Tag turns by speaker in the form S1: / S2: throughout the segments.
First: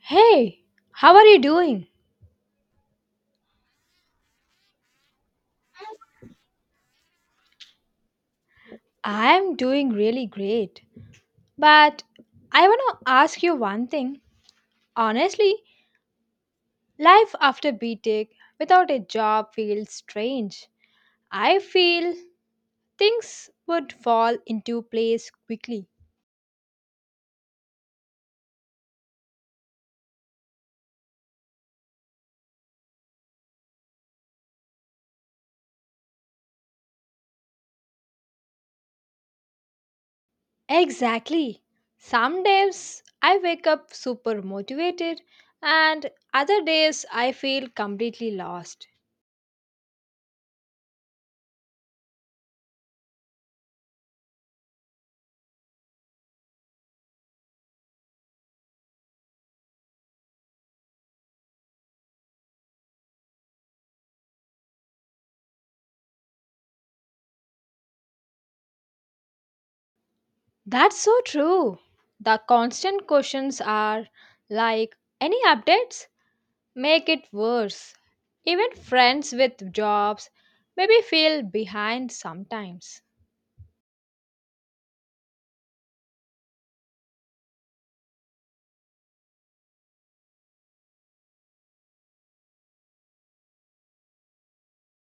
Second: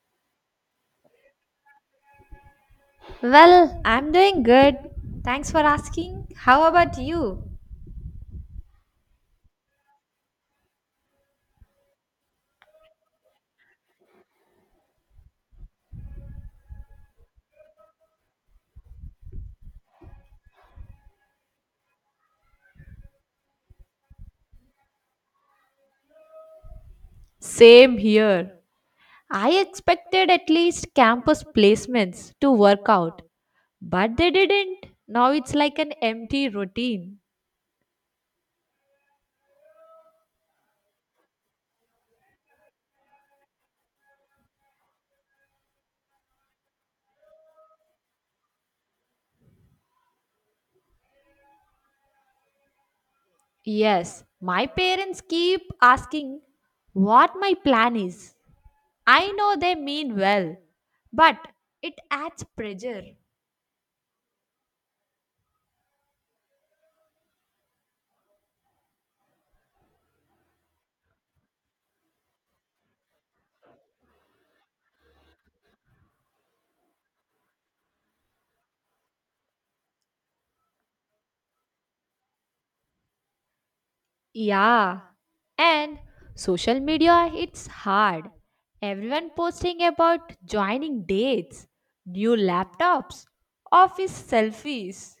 S1: Hey, how are you doing?
S2: Well, I'm doing good. Thanks for asking. How about you?
S1: I'm doing really great. But I want to ask you one thing. Honestly, life after BTech without a job feels strange. I feel things would fall into place quickly.
S2: Same here. I expected at least campus placements to work out, but they didn't. Now it's like an empty routine.
S1: Exactly. Some days I wake up super motivated, and other days I feel completely lost.
S2: Yes, my parents keep asking what my plan is. I know they mean well, but it adds pressure.
S1: That's so true. The constant questions are like, any updates? Make it worse. Even friends with jobs maybe feel behind sometimes.
S2: Yeah, and social media it's hard. Everyone posting about joining dates, new laptops, office selfies.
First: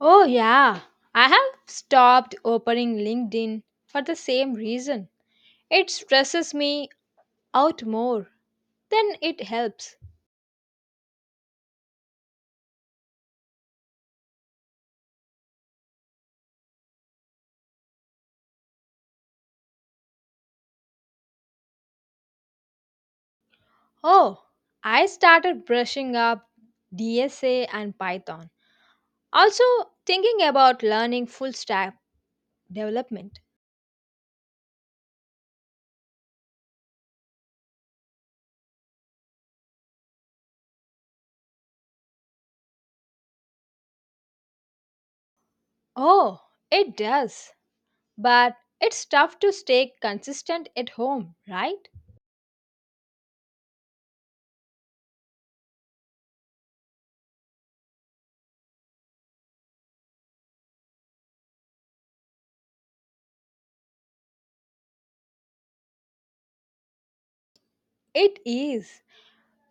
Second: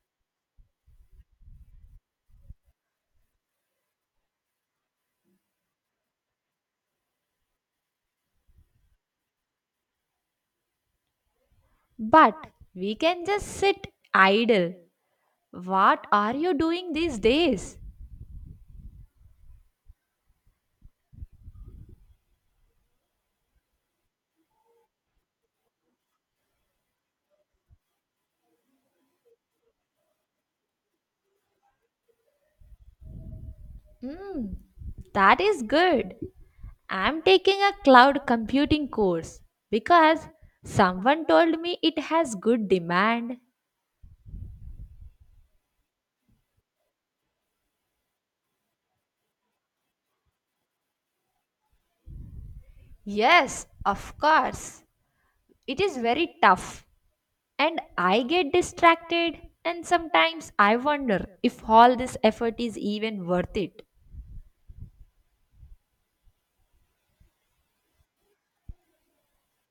S1: Oh, yeah. I have stopped opening LinkedIn for the same reason. It stresses me out more than it helps.
S2: But we can just sit idle. What are you doing these days?
S1: Oh, I started brushing up DSA and Python. Also, thinking about learning full stack development.
S2: Hmm, that is good. I'm taking a cloud computing course because someone told me it has good demand.
S1: Oh, it does. But it's tough to stay consistent at home, right?
S2: Yes, of course. It is very tough. And I get distracted, and sometimes I wonder if all this effort is even worth it.
S1: It is.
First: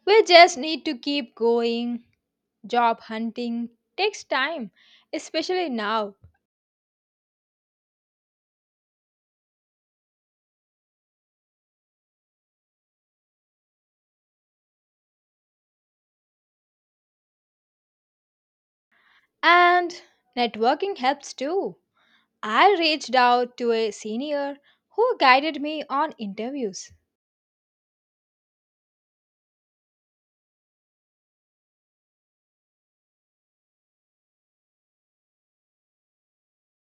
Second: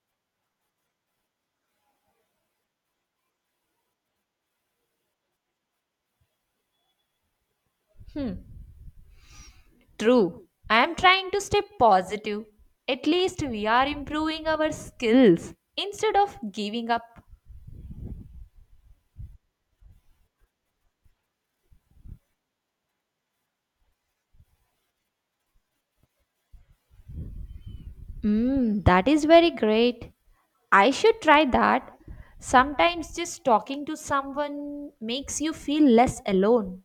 S1: We just need to keep going. Job hunting takes time, especially now.
S2: True, I am trying to stay positive. At least we are improving our skills instead of giving up.
S1: And networking helps too. I reached out to a senior who guided me on interviews.
S2: Mm, that is very great. I should try that. Sometimes just talking to someone makes you feel less alone.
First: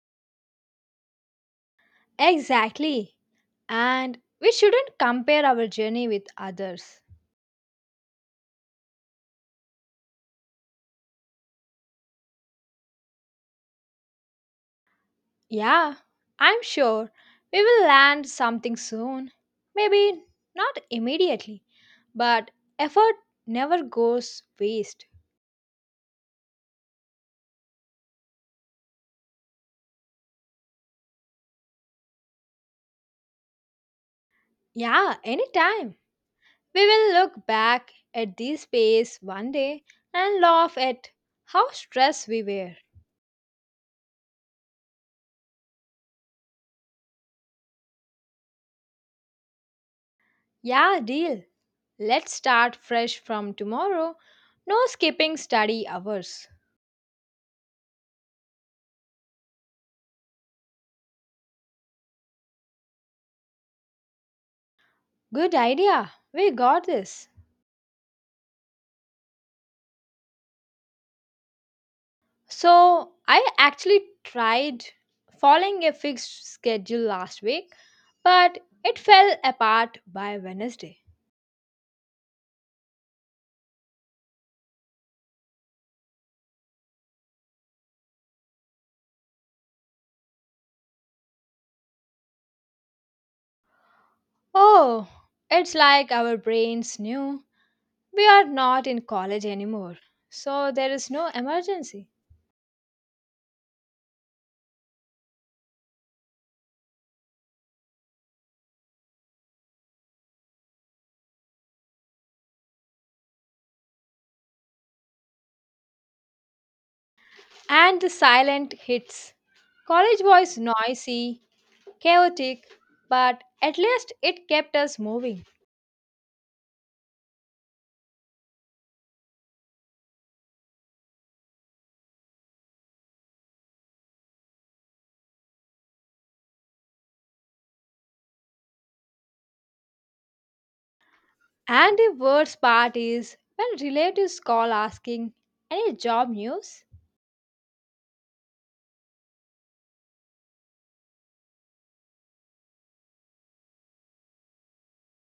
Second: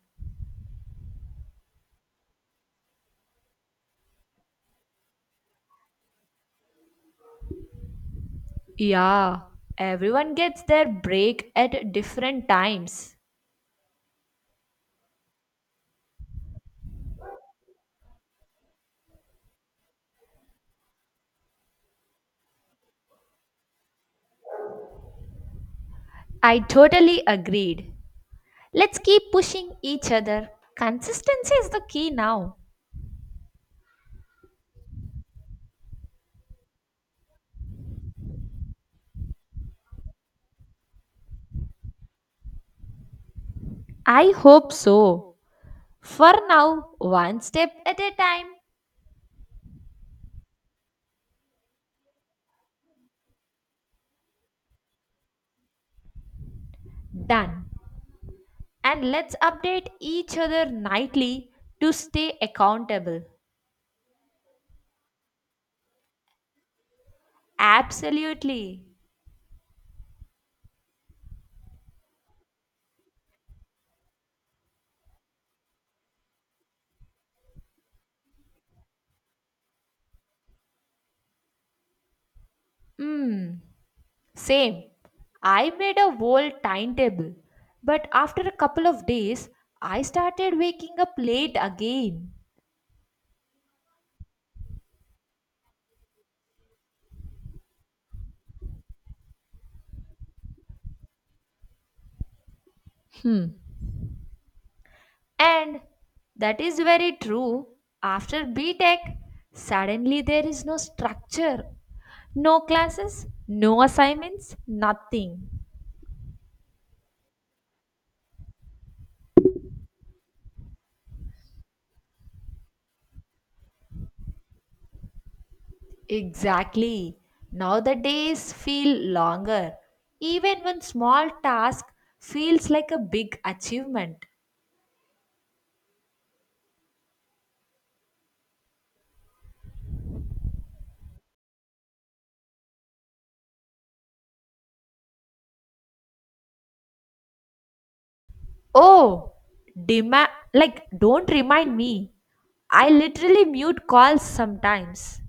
S1: Exactly. And we shouldn't compare our journey with others.
S2: Yeah, everyone gets their break at different times.
S1: Yeah, I'm sure we will land something soon. Maybe not immediately, but effort never goes waste.
S2: I totally agreed. Let's keep pushing each other. Consistency is the key now.
S1: Yeah, anytime. We will look back at this phase one day and laugh at how stressed we were.
S2: I hope so. For now, one step at a time.
S1: Yeah, deal. Let's start fresh from tomorrow. No skipping study hours.
S2: Done. And let's update each other nightly to stay accountable.
S1: Good idea. We got this.
S2: Absolutely.
S1: So I actually tried following a fixed schedule last week, but it fell apart by Wednesday.
S2: Hmm. Same. I made a whole timetable. But after a couple of days, I started waking up late again.
S1: Oh, it's like our brains knew we are not in college anymore. So there is no emergency.
S2: Hmm. And that is very true. After B Tech, suddenly there is no structure, no classes, no assignments, nothing.
S1: And the silent hits. College was noisy, chaotic, but at least it kept us moving.
S2: Exactly. Now the days feel longer. Even one small task feels like a big achievement.
S1: And the worst part is when relatives call asking, any job news?
S2: Oh, like don't remind me. I literally mute calls sometimes.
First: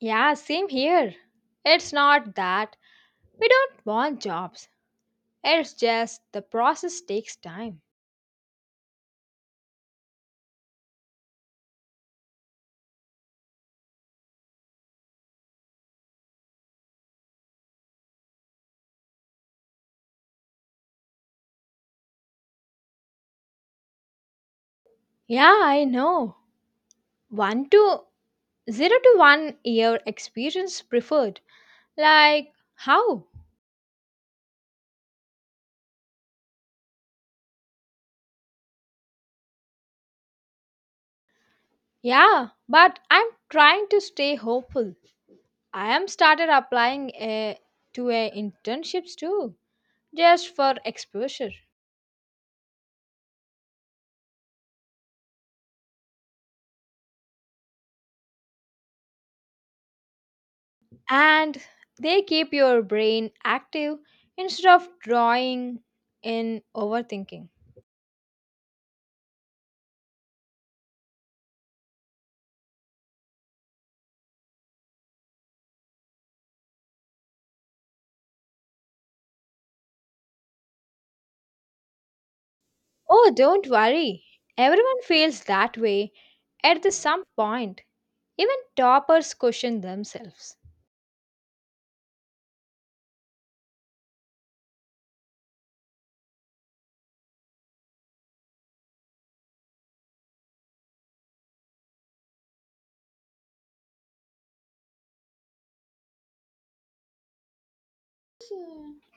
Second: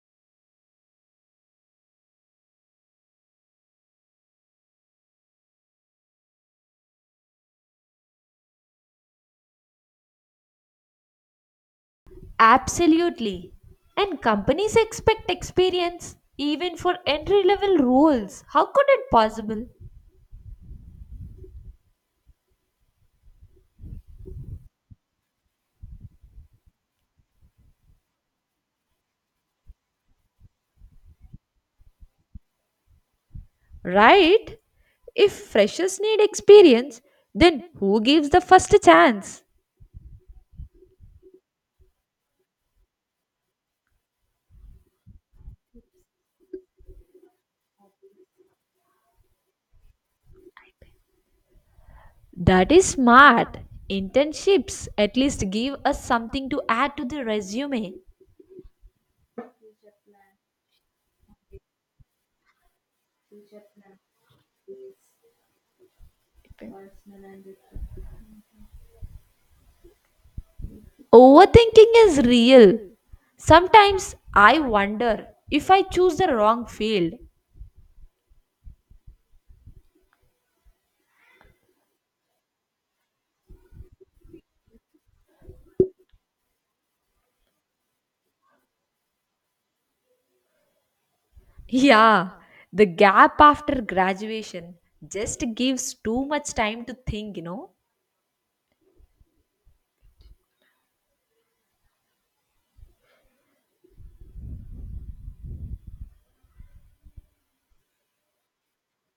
S1: Yeah, same here. It's not that we don't want jobs, it's just the process takes time.
S2: Absolutely. And companies expect experience even for entry level roles. How could it possible?
S1: Yeah, I know. 1 to 0 to 1 year experience preferred. Like, how?
S2: Right? If freshers need experience, then who gives the first chance?
S1: Yeah, but I'm trying to stay hopeful. I am started applying to a internships too, just for exposure.
S2: That is smart. Internships at least give us something to add to the resume.
S1: And they keep your brain active instead of drawing in overthinking.
S2: Overthinking is real. Sometimes I wonder if I choose the wrong field.
S1: Oh, don't worry. Everyone feels that way at the some point. Even toppers question themselves.
S2: Yeah, the gap after graduation just gives too much time to think,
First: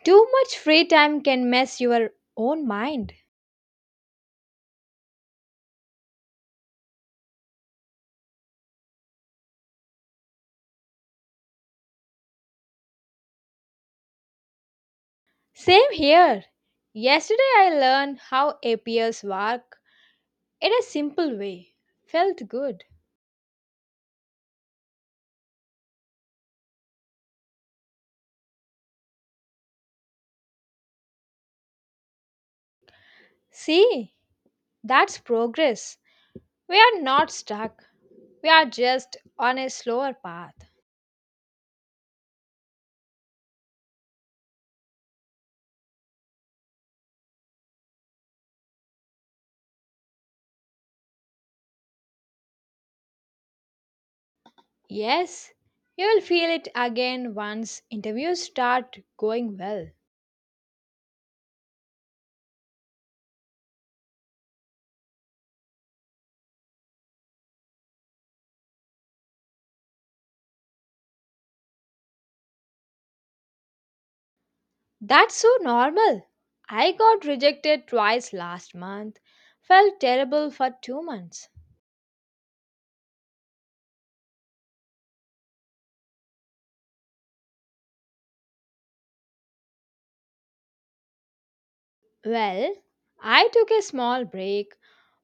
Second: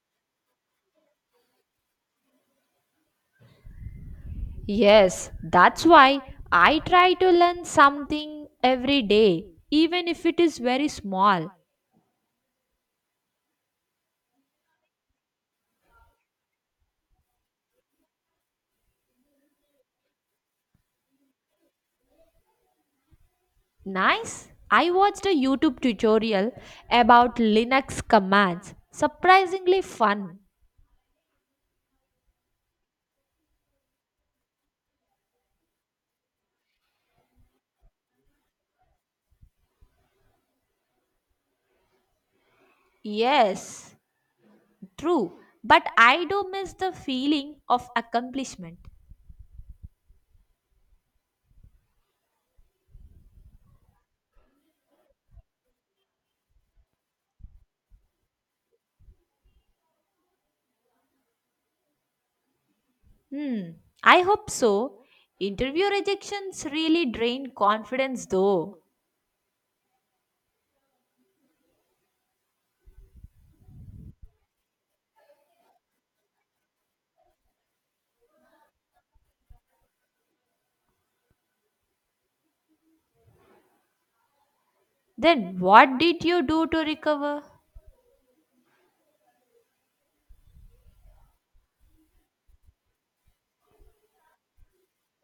S1: Too much free time can mess your own mind.
S2: Yes, that's why I try to learn something every day, even if it is very small.
S1: Same here. Yesterday I learned how APS work in a simple way. Felt good.
S2: Nice. I watched a YouTube tutorial about Linux commands. Surprisingly fun.
S1: See, that's progress. We are not stuck. We are just on a slower path.
S2: Yes, true. But I do miss the feeling of accomplishment.
S1: Yes, you will feel it again once interviews start going well.
S2: Hmm, I hope so. Interview rejections really drain confidence though.
S1: That's so normal. I got rejected twice last month, felt terrible for 2 months.
S2: Then what did you do to recover?
S1: Well, I took a small break,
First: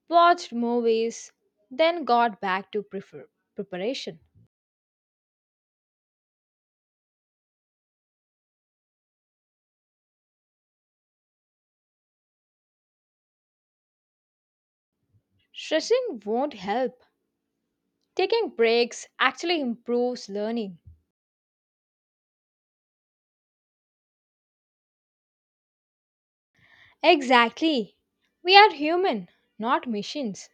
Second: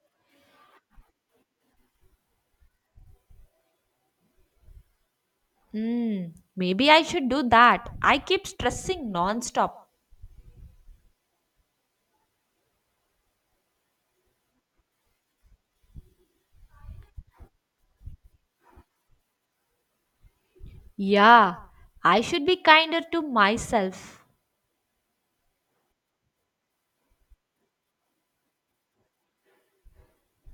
S1: watched movies, then got back to preparation.
S2: Hmm, Maybe I should do that. I keep stressing nonstop.
S1: Stressing won't help. Taking breaks actually improves learning.
S2: Yeah, I should be kinder to myself.
S1: Exactly. We are human, not machines.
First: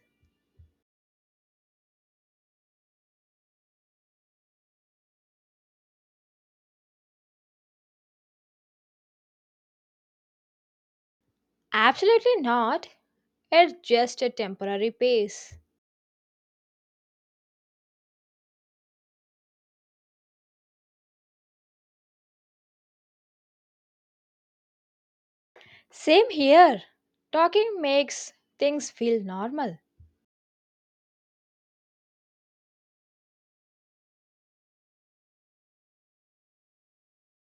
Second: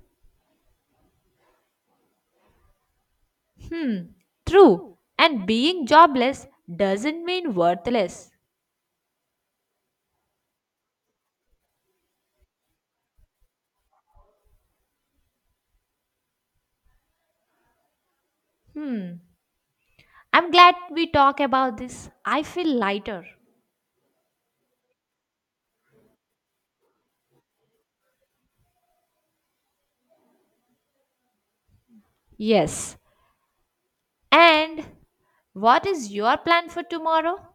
S2: Hmm, True. And being jobless doesn't mean worthless.
S1: Absolutely not. It's just a temporary pace.
S2: Hmm, I'm glad we talk about this. I feel lighter.
S1: Same here. Talking makes things feel normal.
S2: Yes. And what is your plan for tomorrow?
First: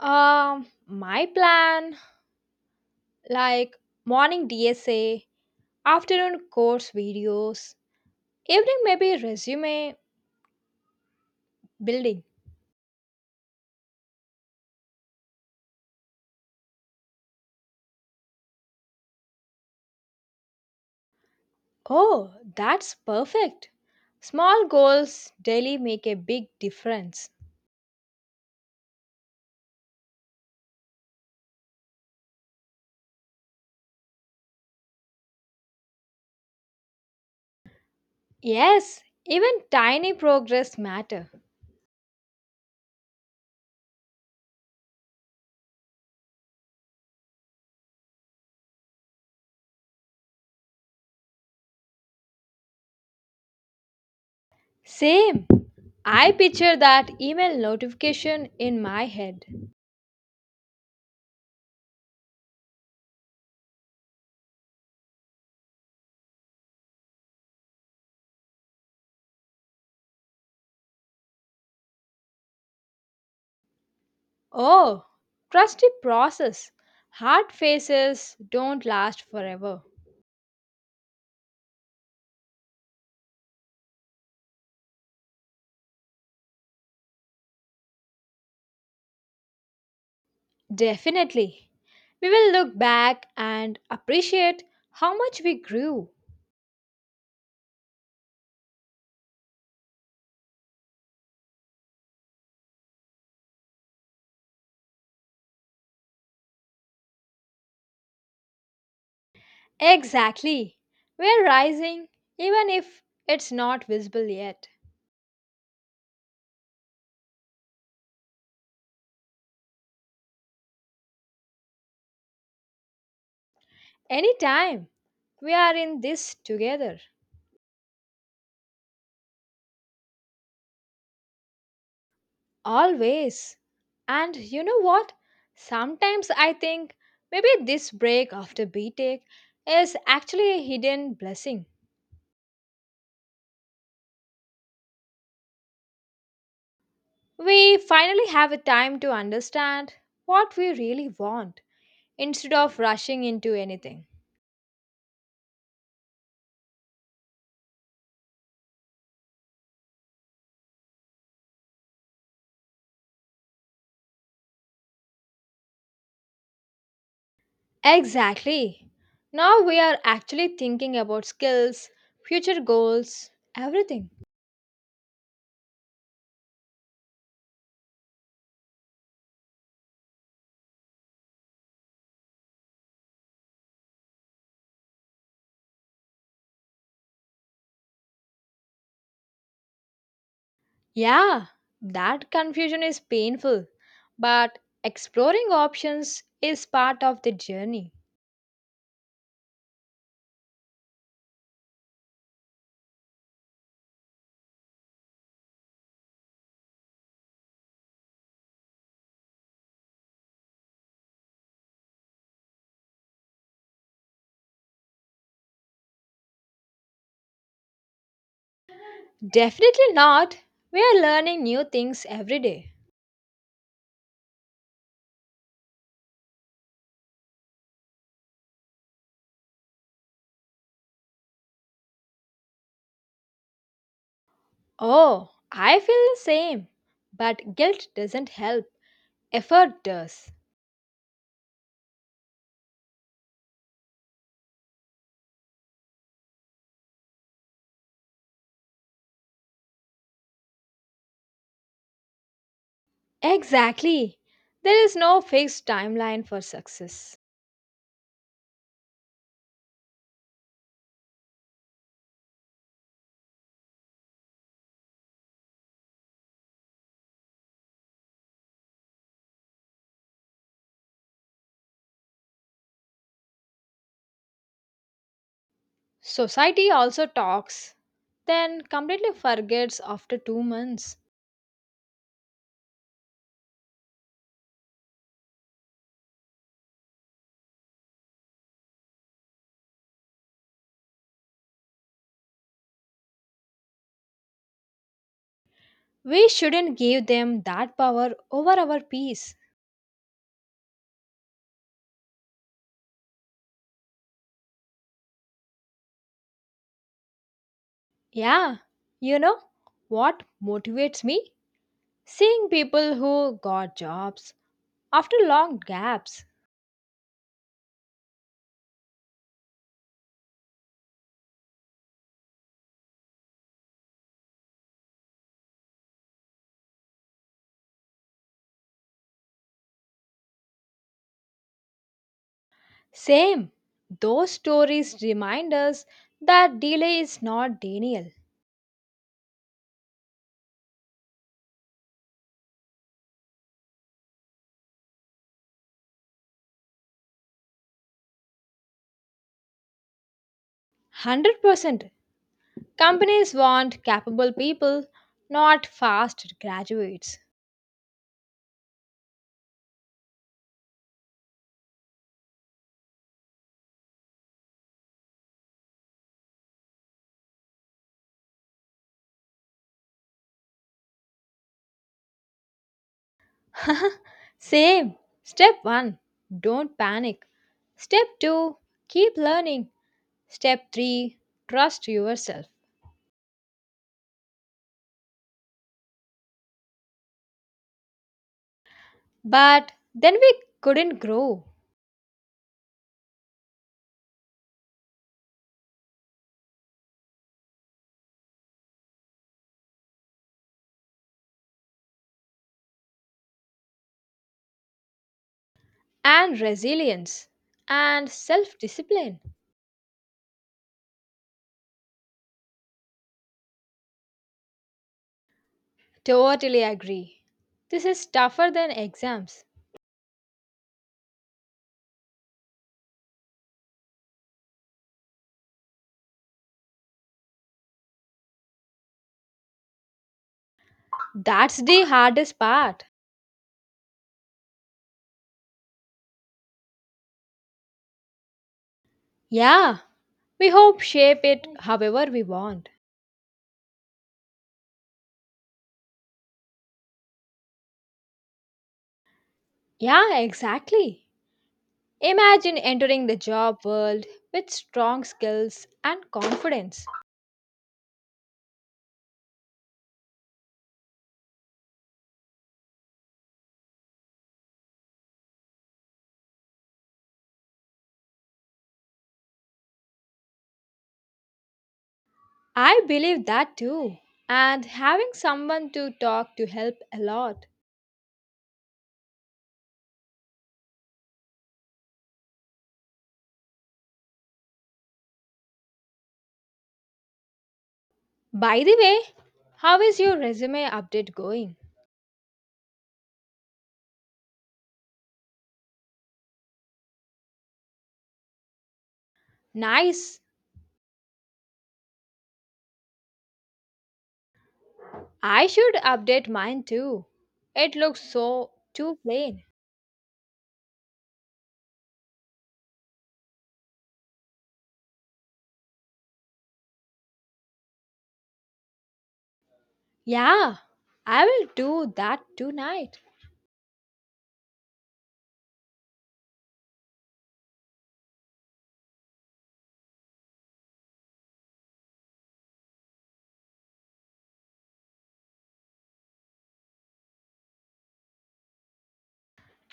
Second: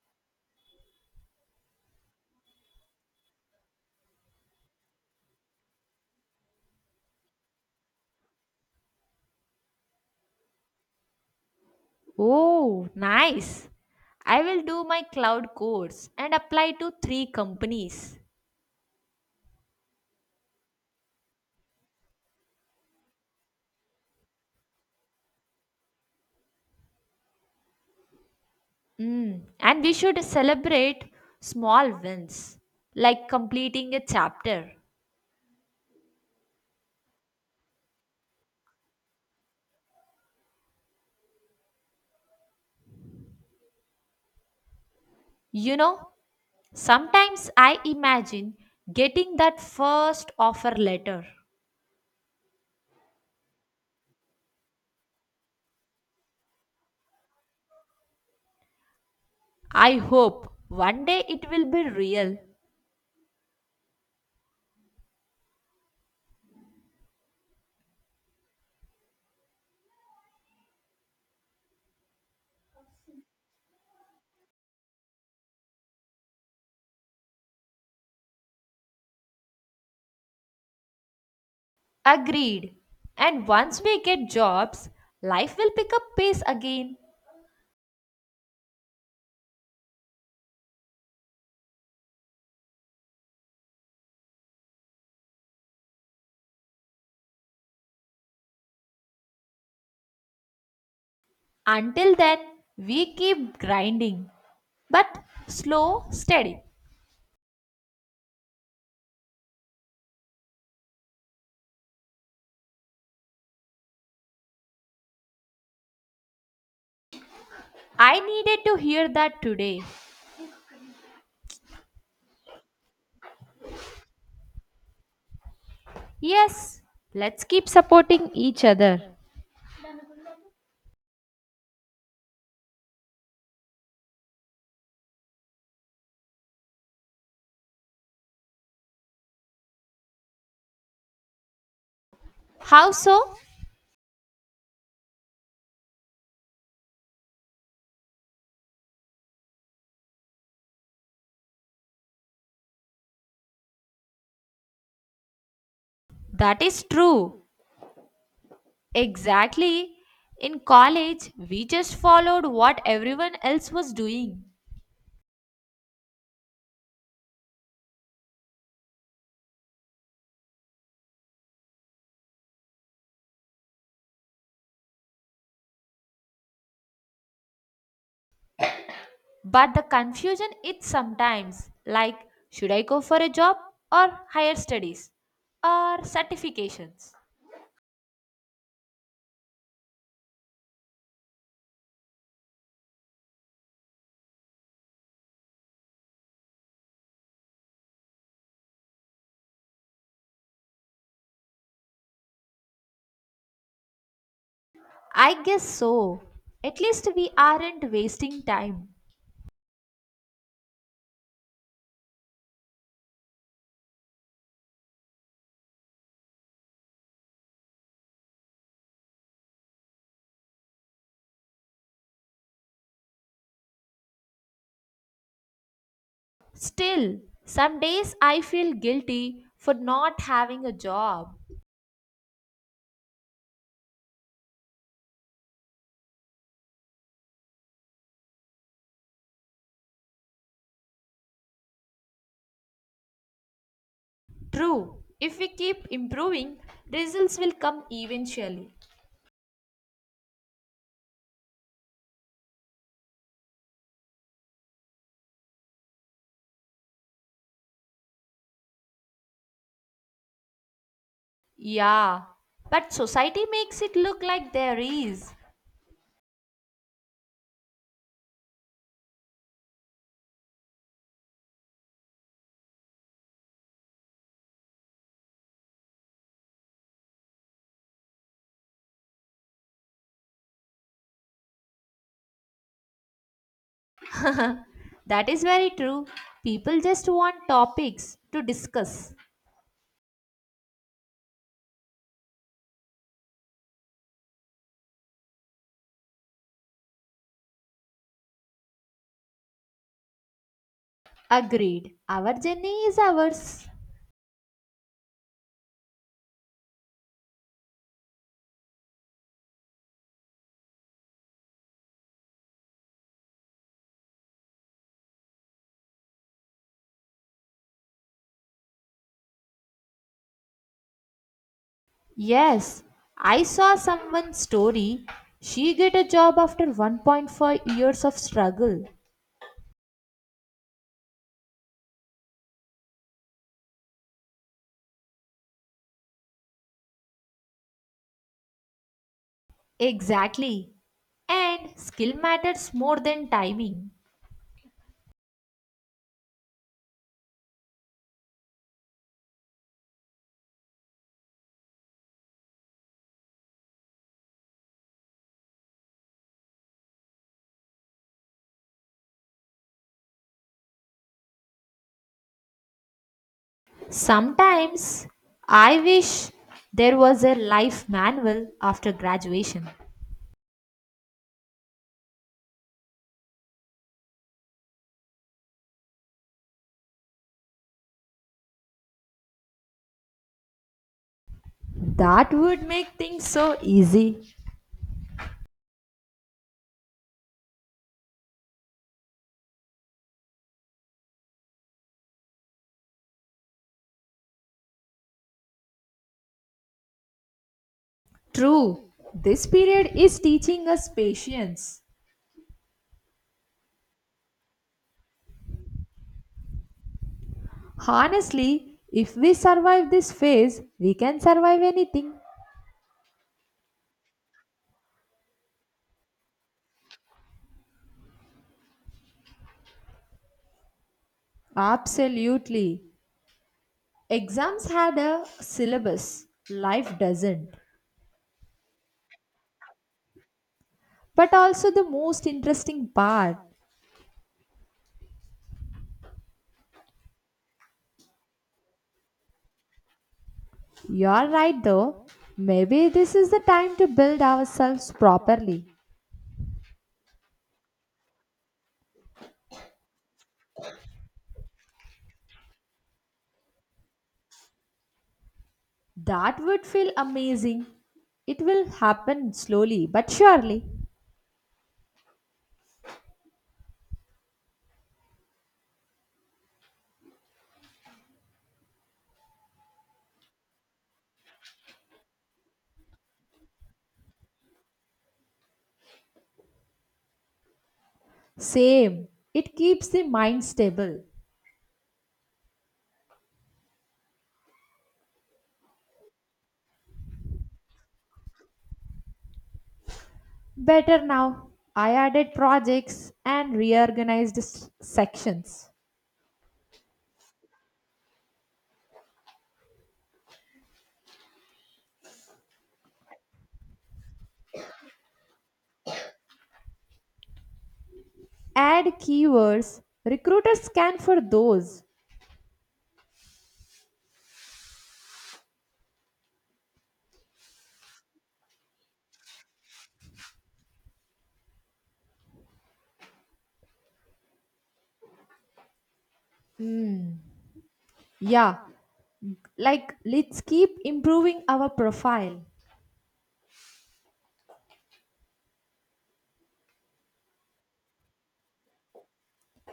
S1: My plan like morning DSA, afternoon course videos, evening maybe resume building.
S2: Oh, nice. I will do my cloud course and apply to three companies.
S1: Oh, that's perfect. Small goals daily make a big difference.
S2: Mm, and we should celebrate small wins, like completing a chapter.
S1: Yes, even tiny progress matter.
S2: You know, sometimes I imagine getting that first offer letter.
S1: Same. I picture that email notification in my head.
S2: I hope one day it will be real.
S1: Oh, trusty process. Hard faces don't last forever.
S2: Agreed. And once we get jobs, life will pick up pace again.
S1: Definitely. We will look back and appreciate how much we grew.
S2: Until then, we keep grinding. But slow, steady.
S1: Exactly. We're rising, even if it's not visible yet.
S2: I needed to hear that today.
S1: Anytime. We are in this
S2: Yes,
S1: together.
S2: let's keep supporting each other.
S1: Always. And you know what? Sometimes I think maybe this break after BTEC is actually a hidden blessing.
S2: How so?
S1: We finally have a time to understand what we really want instead of rushing into anything.
S2: That is true. Exactly. In college, we just followed what everyone else was doing.
S1: Exactly. Now we are actually thinking about skills, future goals, everything.
S2: But the confusion is sometimes like, should I go for a job or higher studies or certifications?
S1: Yeah, that confusion is painful, but exploring options is part of the journey.
S2: I guess so. At least we aren't wasting time.
S1: Definitely not. We are learning new things every day.
S2: Still, some days I feel guilty for not having a job.
S1: Oh, I feel the same. But guilt doesn't help, effort does.
S2: True, if we keep improving, results will come eventually.
S1: Exactly. There is no fixed timeline for success.
S2: Yeah, but society makes it look like there is.
S1: Society also talks, then completely forgets after 2 months.
S2: That is very true. People just want topics to discuss.
S1: We shouldn't give them that power over our peace.
S2: Agreed. Our journey is ours.
S1: Yeah, you know what motivates me? Seeing people who got jobs after long gaps.
S2: Yes, I saw someone's story. She get a job after 1.5 years of struggle.
S1: Same. Those stories remind us that delay is not denial.
S2: Exactly. And skill matters more than timing.
S1: 100%. Companies want capable people, not fast graduates.
S2: Sometimes I wish there was a life manual after graduation.
S1: Same. Step 1. Don't panic. Step 2. Keep learning. Step 3. Trust
S2: That
S1: yourself.
S2: would make things so easy.
S1: But then we couldn't grow.
S2: True, this period is teaching us patience.
S1: And resilience. And self
S2: Honestly, if
S1: discipline.
S2: we survive this phase, we can survive anything.
S1: Totally agree. This is tougher than exams.
S2: Absolutely. Exams had a syllabus, life doesn't. But
S1: That's
S2: also, the
S1: the
S2: most
S1: hardest part.
S2: interesting part.
S1: Yeah, we hope shape
S2: You're
S1: it
S2: right though.
S1: however we want.
S2: Maybe this is the time to build ourselves properly.
S1: Yeah, exactly. Imagine entering the job world with strong skills and
S2: That would
S1: confidence.
S2: feel amazing. It will happen slowly but surely.
S1: I believe that too. And having someone to talk to help a lot.
S2: Same. It keeps the mind stable.
S1: By the way, how is your resume
S2: Better
S1: update
S2: now.
S1: going?
S2: I added projects and reorganized sections.
S1: Nice. I should update mine too. It looks so
S2: Add
S1: too plain.
S2: keywords. Recruiters scan for those.
S1: Yeah, I will do that tonight.
S2: Yeah, like let's keep improving our profile.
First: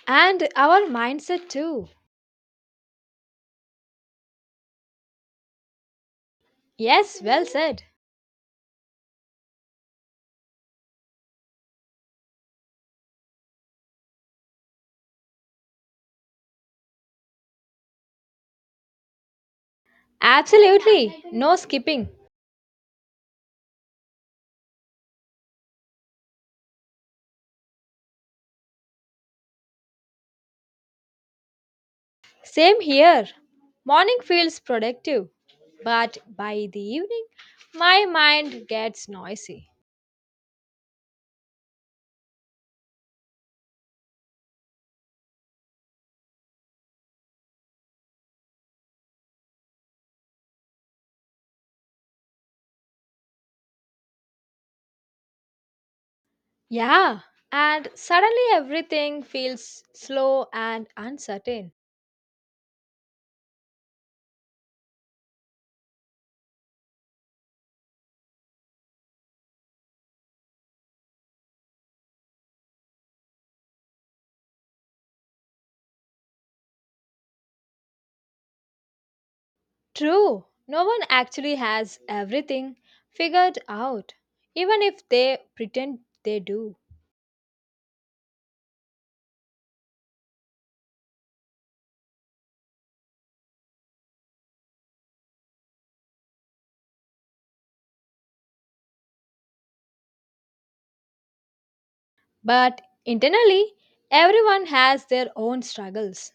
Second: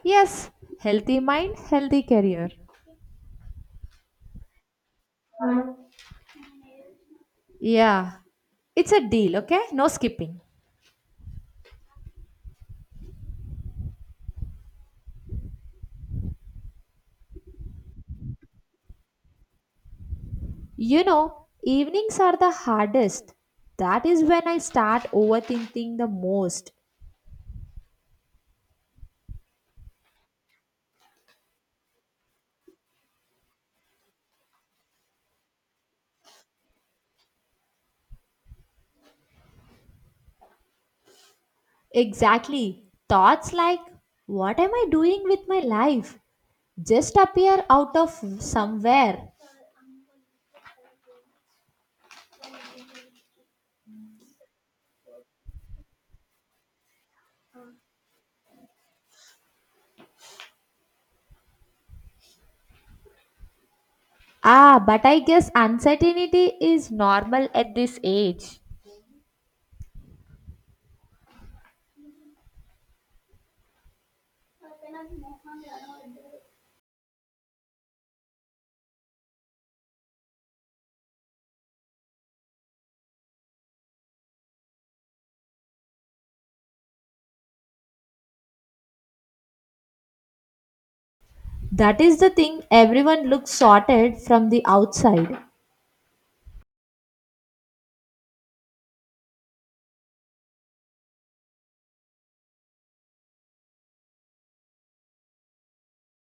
S2: Yes,
S1: And our
S2: healthy
S1: mindset
S2: mind,
S1: too.
S2: healthy career.
S1: Yes, well said.
S2: Yeah, it's a deal, okay? No skipping. You
S1: Absolutely.
S2: know,
S1: No skipping.
S2: evenings are the hardest. That is when I start overthinking the most.
S1: Same here. Morning feels productive, but by the evening, my mind gets noisy.
S2: Exactly. Thoughts like, what am I doing with my life? Just appear out of somewhere.
S1: Yeah, and suddenly everything feels slow and uncertain.
S2: Ah, but I guess uncertainty is normal at this age.
S1: True, no one actually has everything figured out, even if they pretend they do.
S2: That is the thing, everyone looks sorted from the outside.
S1: But internally, everyone has their own struggles.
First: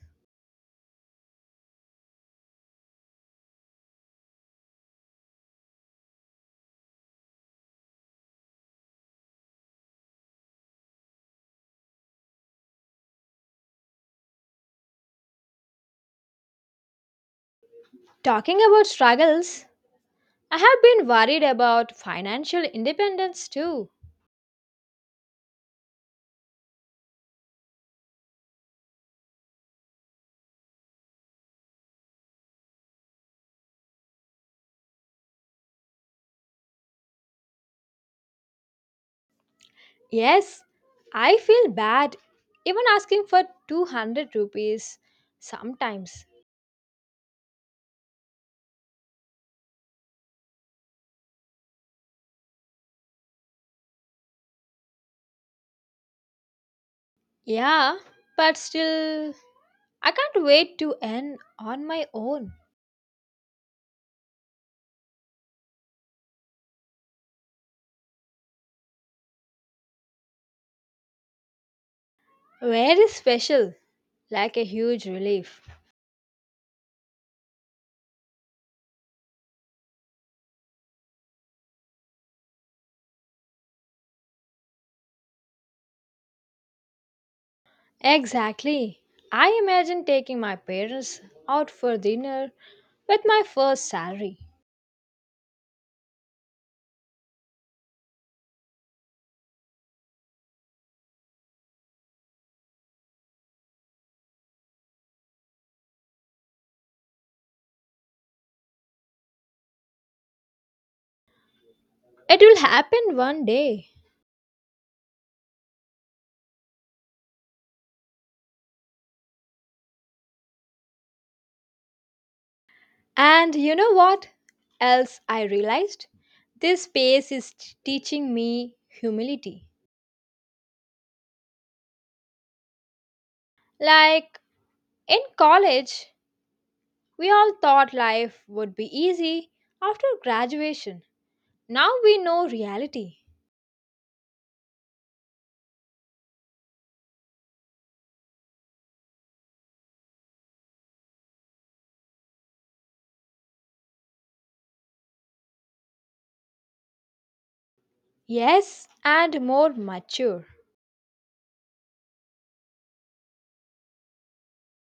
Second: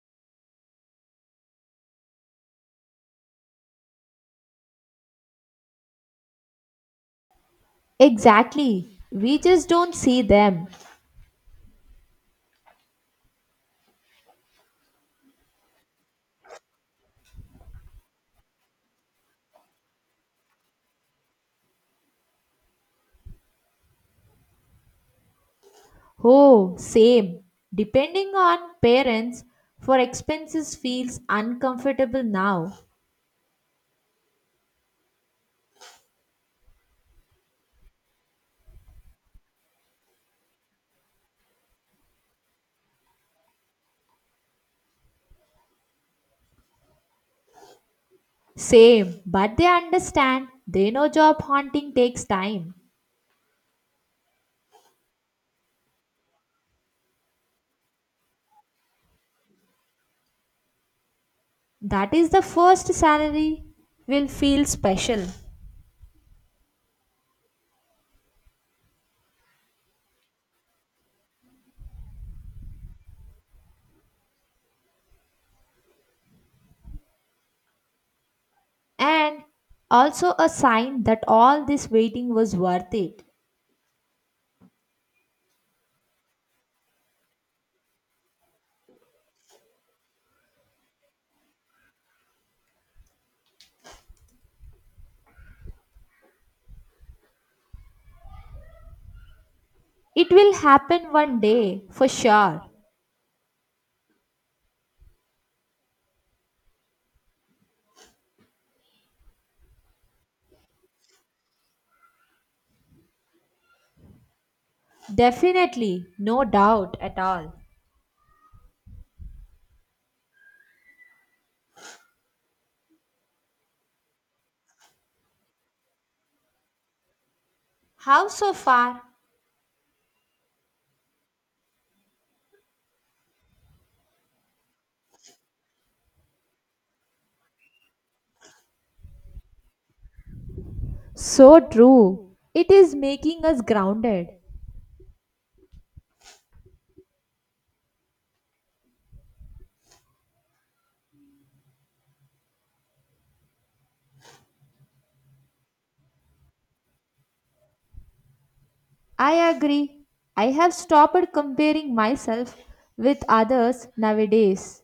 S2: Exactly. We just don't see them.
S1: Talking about struggles, I have been worried about financial independence too.
S2: Oh, same. Depending on parents for expenses feels uncomfortable now.
S1: Yes, I feel bad even asking for 200 rupees sometimes.
S2: Same, but they understand. They know job hunting takes time.
S1: Yeah, but still, I can't wait to earn on my
S2: That is the
S1: own.
S2: first salary will feel special.
S1: Very special, like a huge relief.
S2: And also a sign that all this waiting was worth it.
S1: Exactly. I imagine taking my parents out for dinner with my first salary.
S2: It will happen one day for sure.
S1: It will happen one day.
S2: Definitely, no doubt at all.
S1: And you know what else I realized? This space is
S2: How
S1: teaching
S2: so
S1: me
S2: far?
S1: humility. Like in college, we all thought life would be easy after graduation.
S2: So
S1: Now we
S2: true.
S1: know
S2: It is
S1: reality.
S2: making us grounded.
S1: Yes,
S2: I
S1: and more
S2: agree.
S1: mature.
S2: I have stopped comparing myself with others nowadays.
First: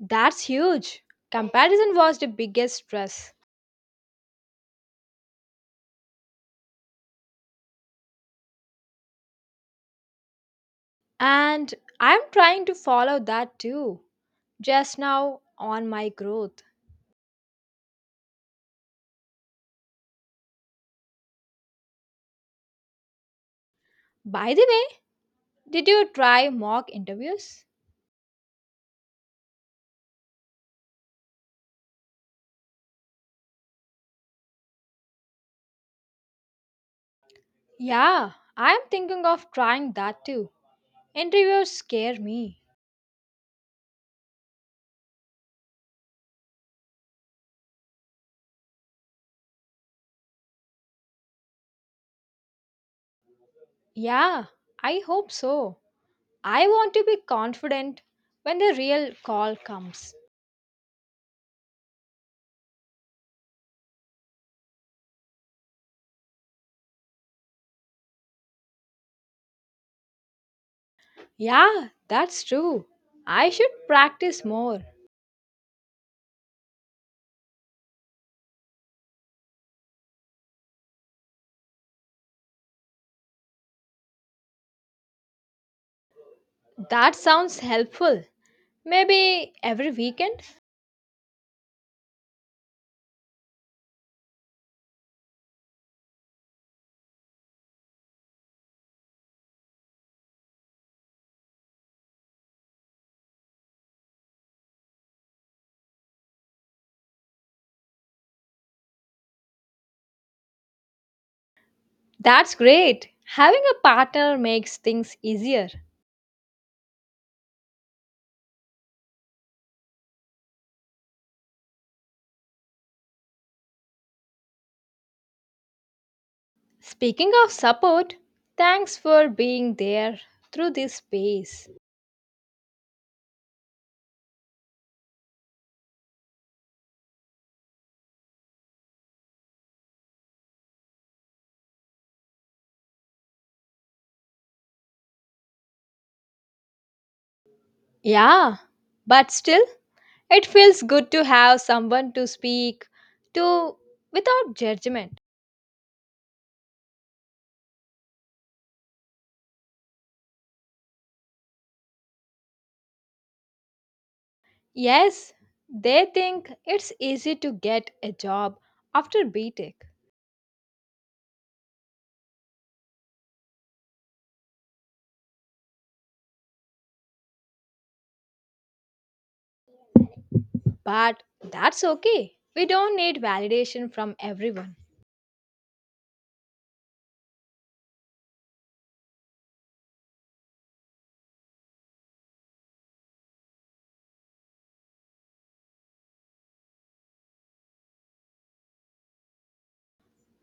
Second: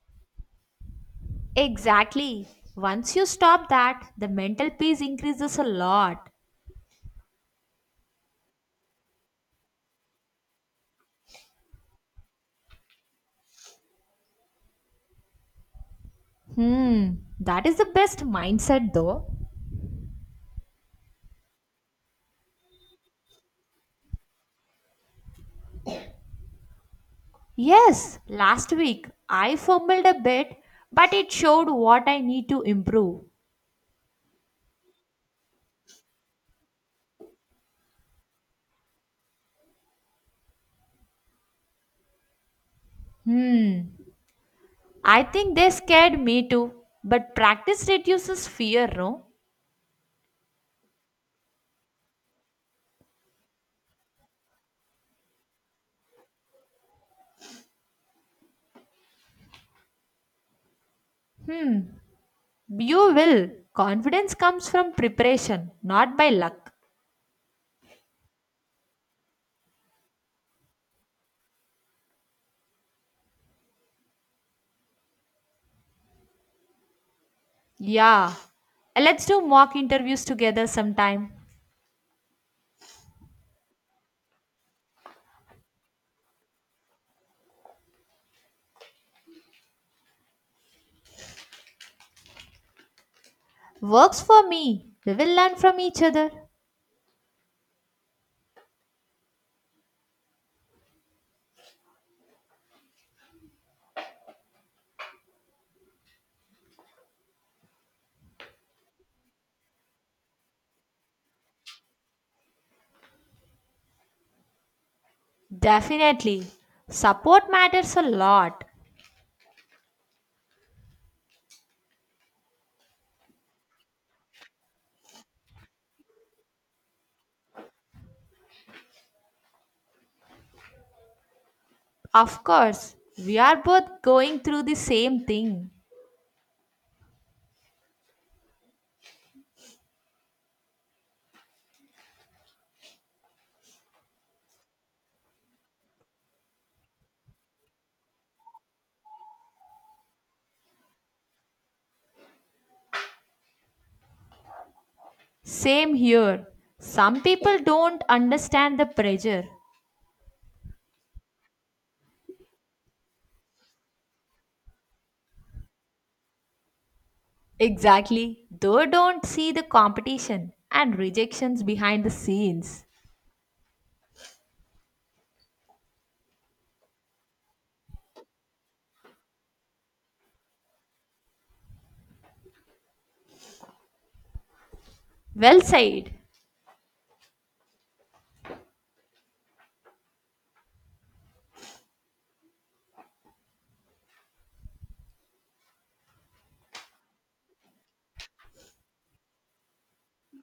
S1: That's huge. Comparison was the
S2: Exactly.
S1: biggest
S2: Once you
S1: stress.
S2: stop that, the mental peace increases a lot.
S1: And I'm trying to follow that too, just now on my growth.
S2: Hmm, that is the best mindset though.
S1: By the way, did you try mock interviews?
S2: Yes, last week I fumbled a bit, but it showed what I need to improve.
S1: Yeah, I'm thinking of trying that too. Interviews scare me.
S2: Hmm, I think they scared me too, but practice reduces fear, no?
S1: Yeah, I hope so. I want to be confident when the real call comes.
S2: Hmm. You will. Confidence comes from preparation, not by luck.
S1: Yeah, that's true. I should practice more.
S2: Yeah. Let's do mock interviews together sometime.
S1: That sounds helpful. Maybe every weekend?
S2: Works for me. We will learn from each other.
S1: That's great. Having a partner makes things easier.
S2: Definitely. Support matters a lot.
S1: Speaking of support, thanks for being there through this phase.
S2: Of course, we are both going through the same thing.
S1: Yeah, but still, it feels good to have someone to speak to without judgment.
S2: Same here. Some people don't understand the pressure.
S1: Yes, they think it's easy to get a
S2: Exactly.
S1: job
S2: They
S1: after
S2: don't
S1: B
S2: see the
S1: tech,
S2: competition and rejections behind the scenes.
S1: but that's okay. We don't need validation from everyone.
S2: Well said.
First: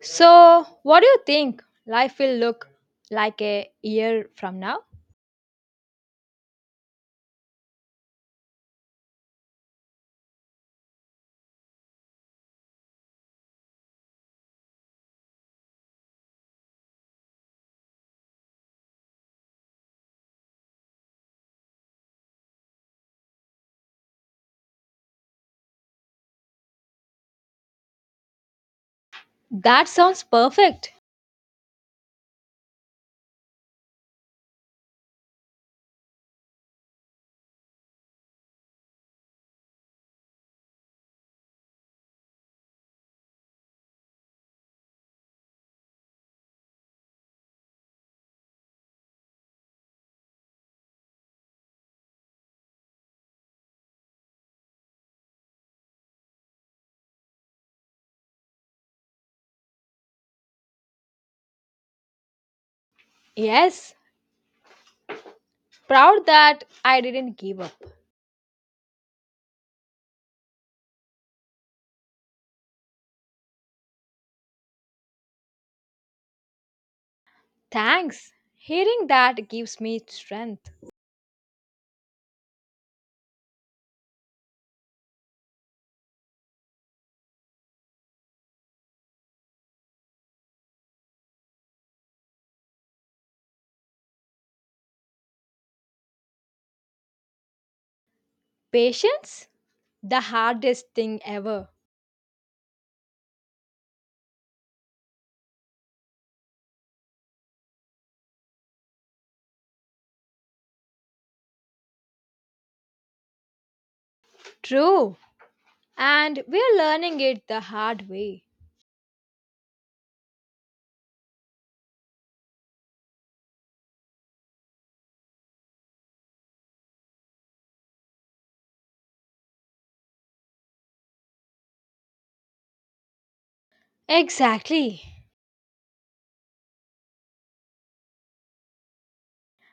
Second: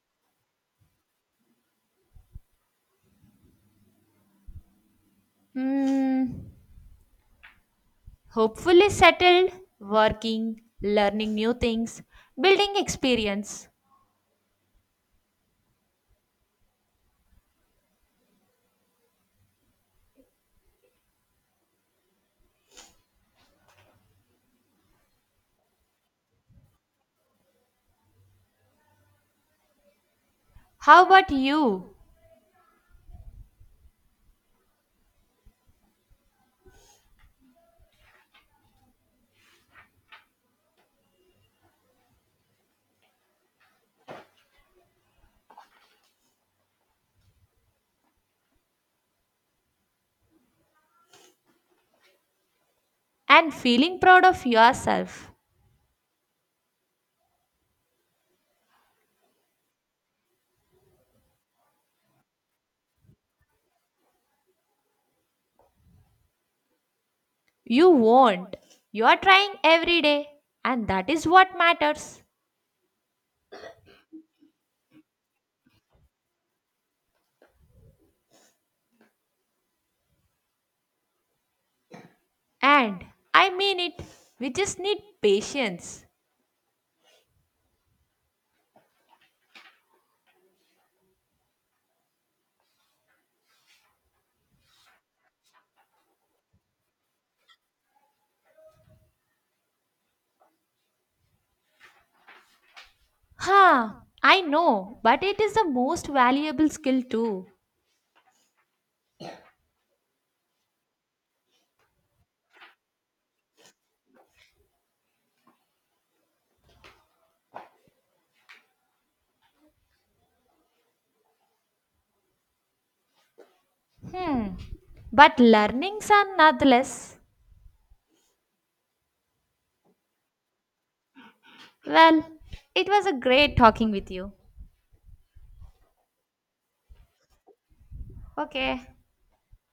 S1: So, what do you think life will look like a year from now?
S2: Hmm. Hopefully settled, working, learning new things, building experience.
S1: That sounds perfect.
S2: How about you? And feeling proud of yourself.
S1: Yes, proud that I didn't give up.
S2: You won't. You are trying every day, and that is what matters.
S1: Thanks. Hearing that gives me strength.
S2: And I mean it. We just need patience.
S1: Patience? The hardest thing ever.
S2: Huh, I know, but it is the most valuable skill too.
S1: True. And we're learning it the hard way.
S2: Hmm. But learnings are nonetheless. Well, it was a great talking with you.
S1: Exactly.
S2: Oke.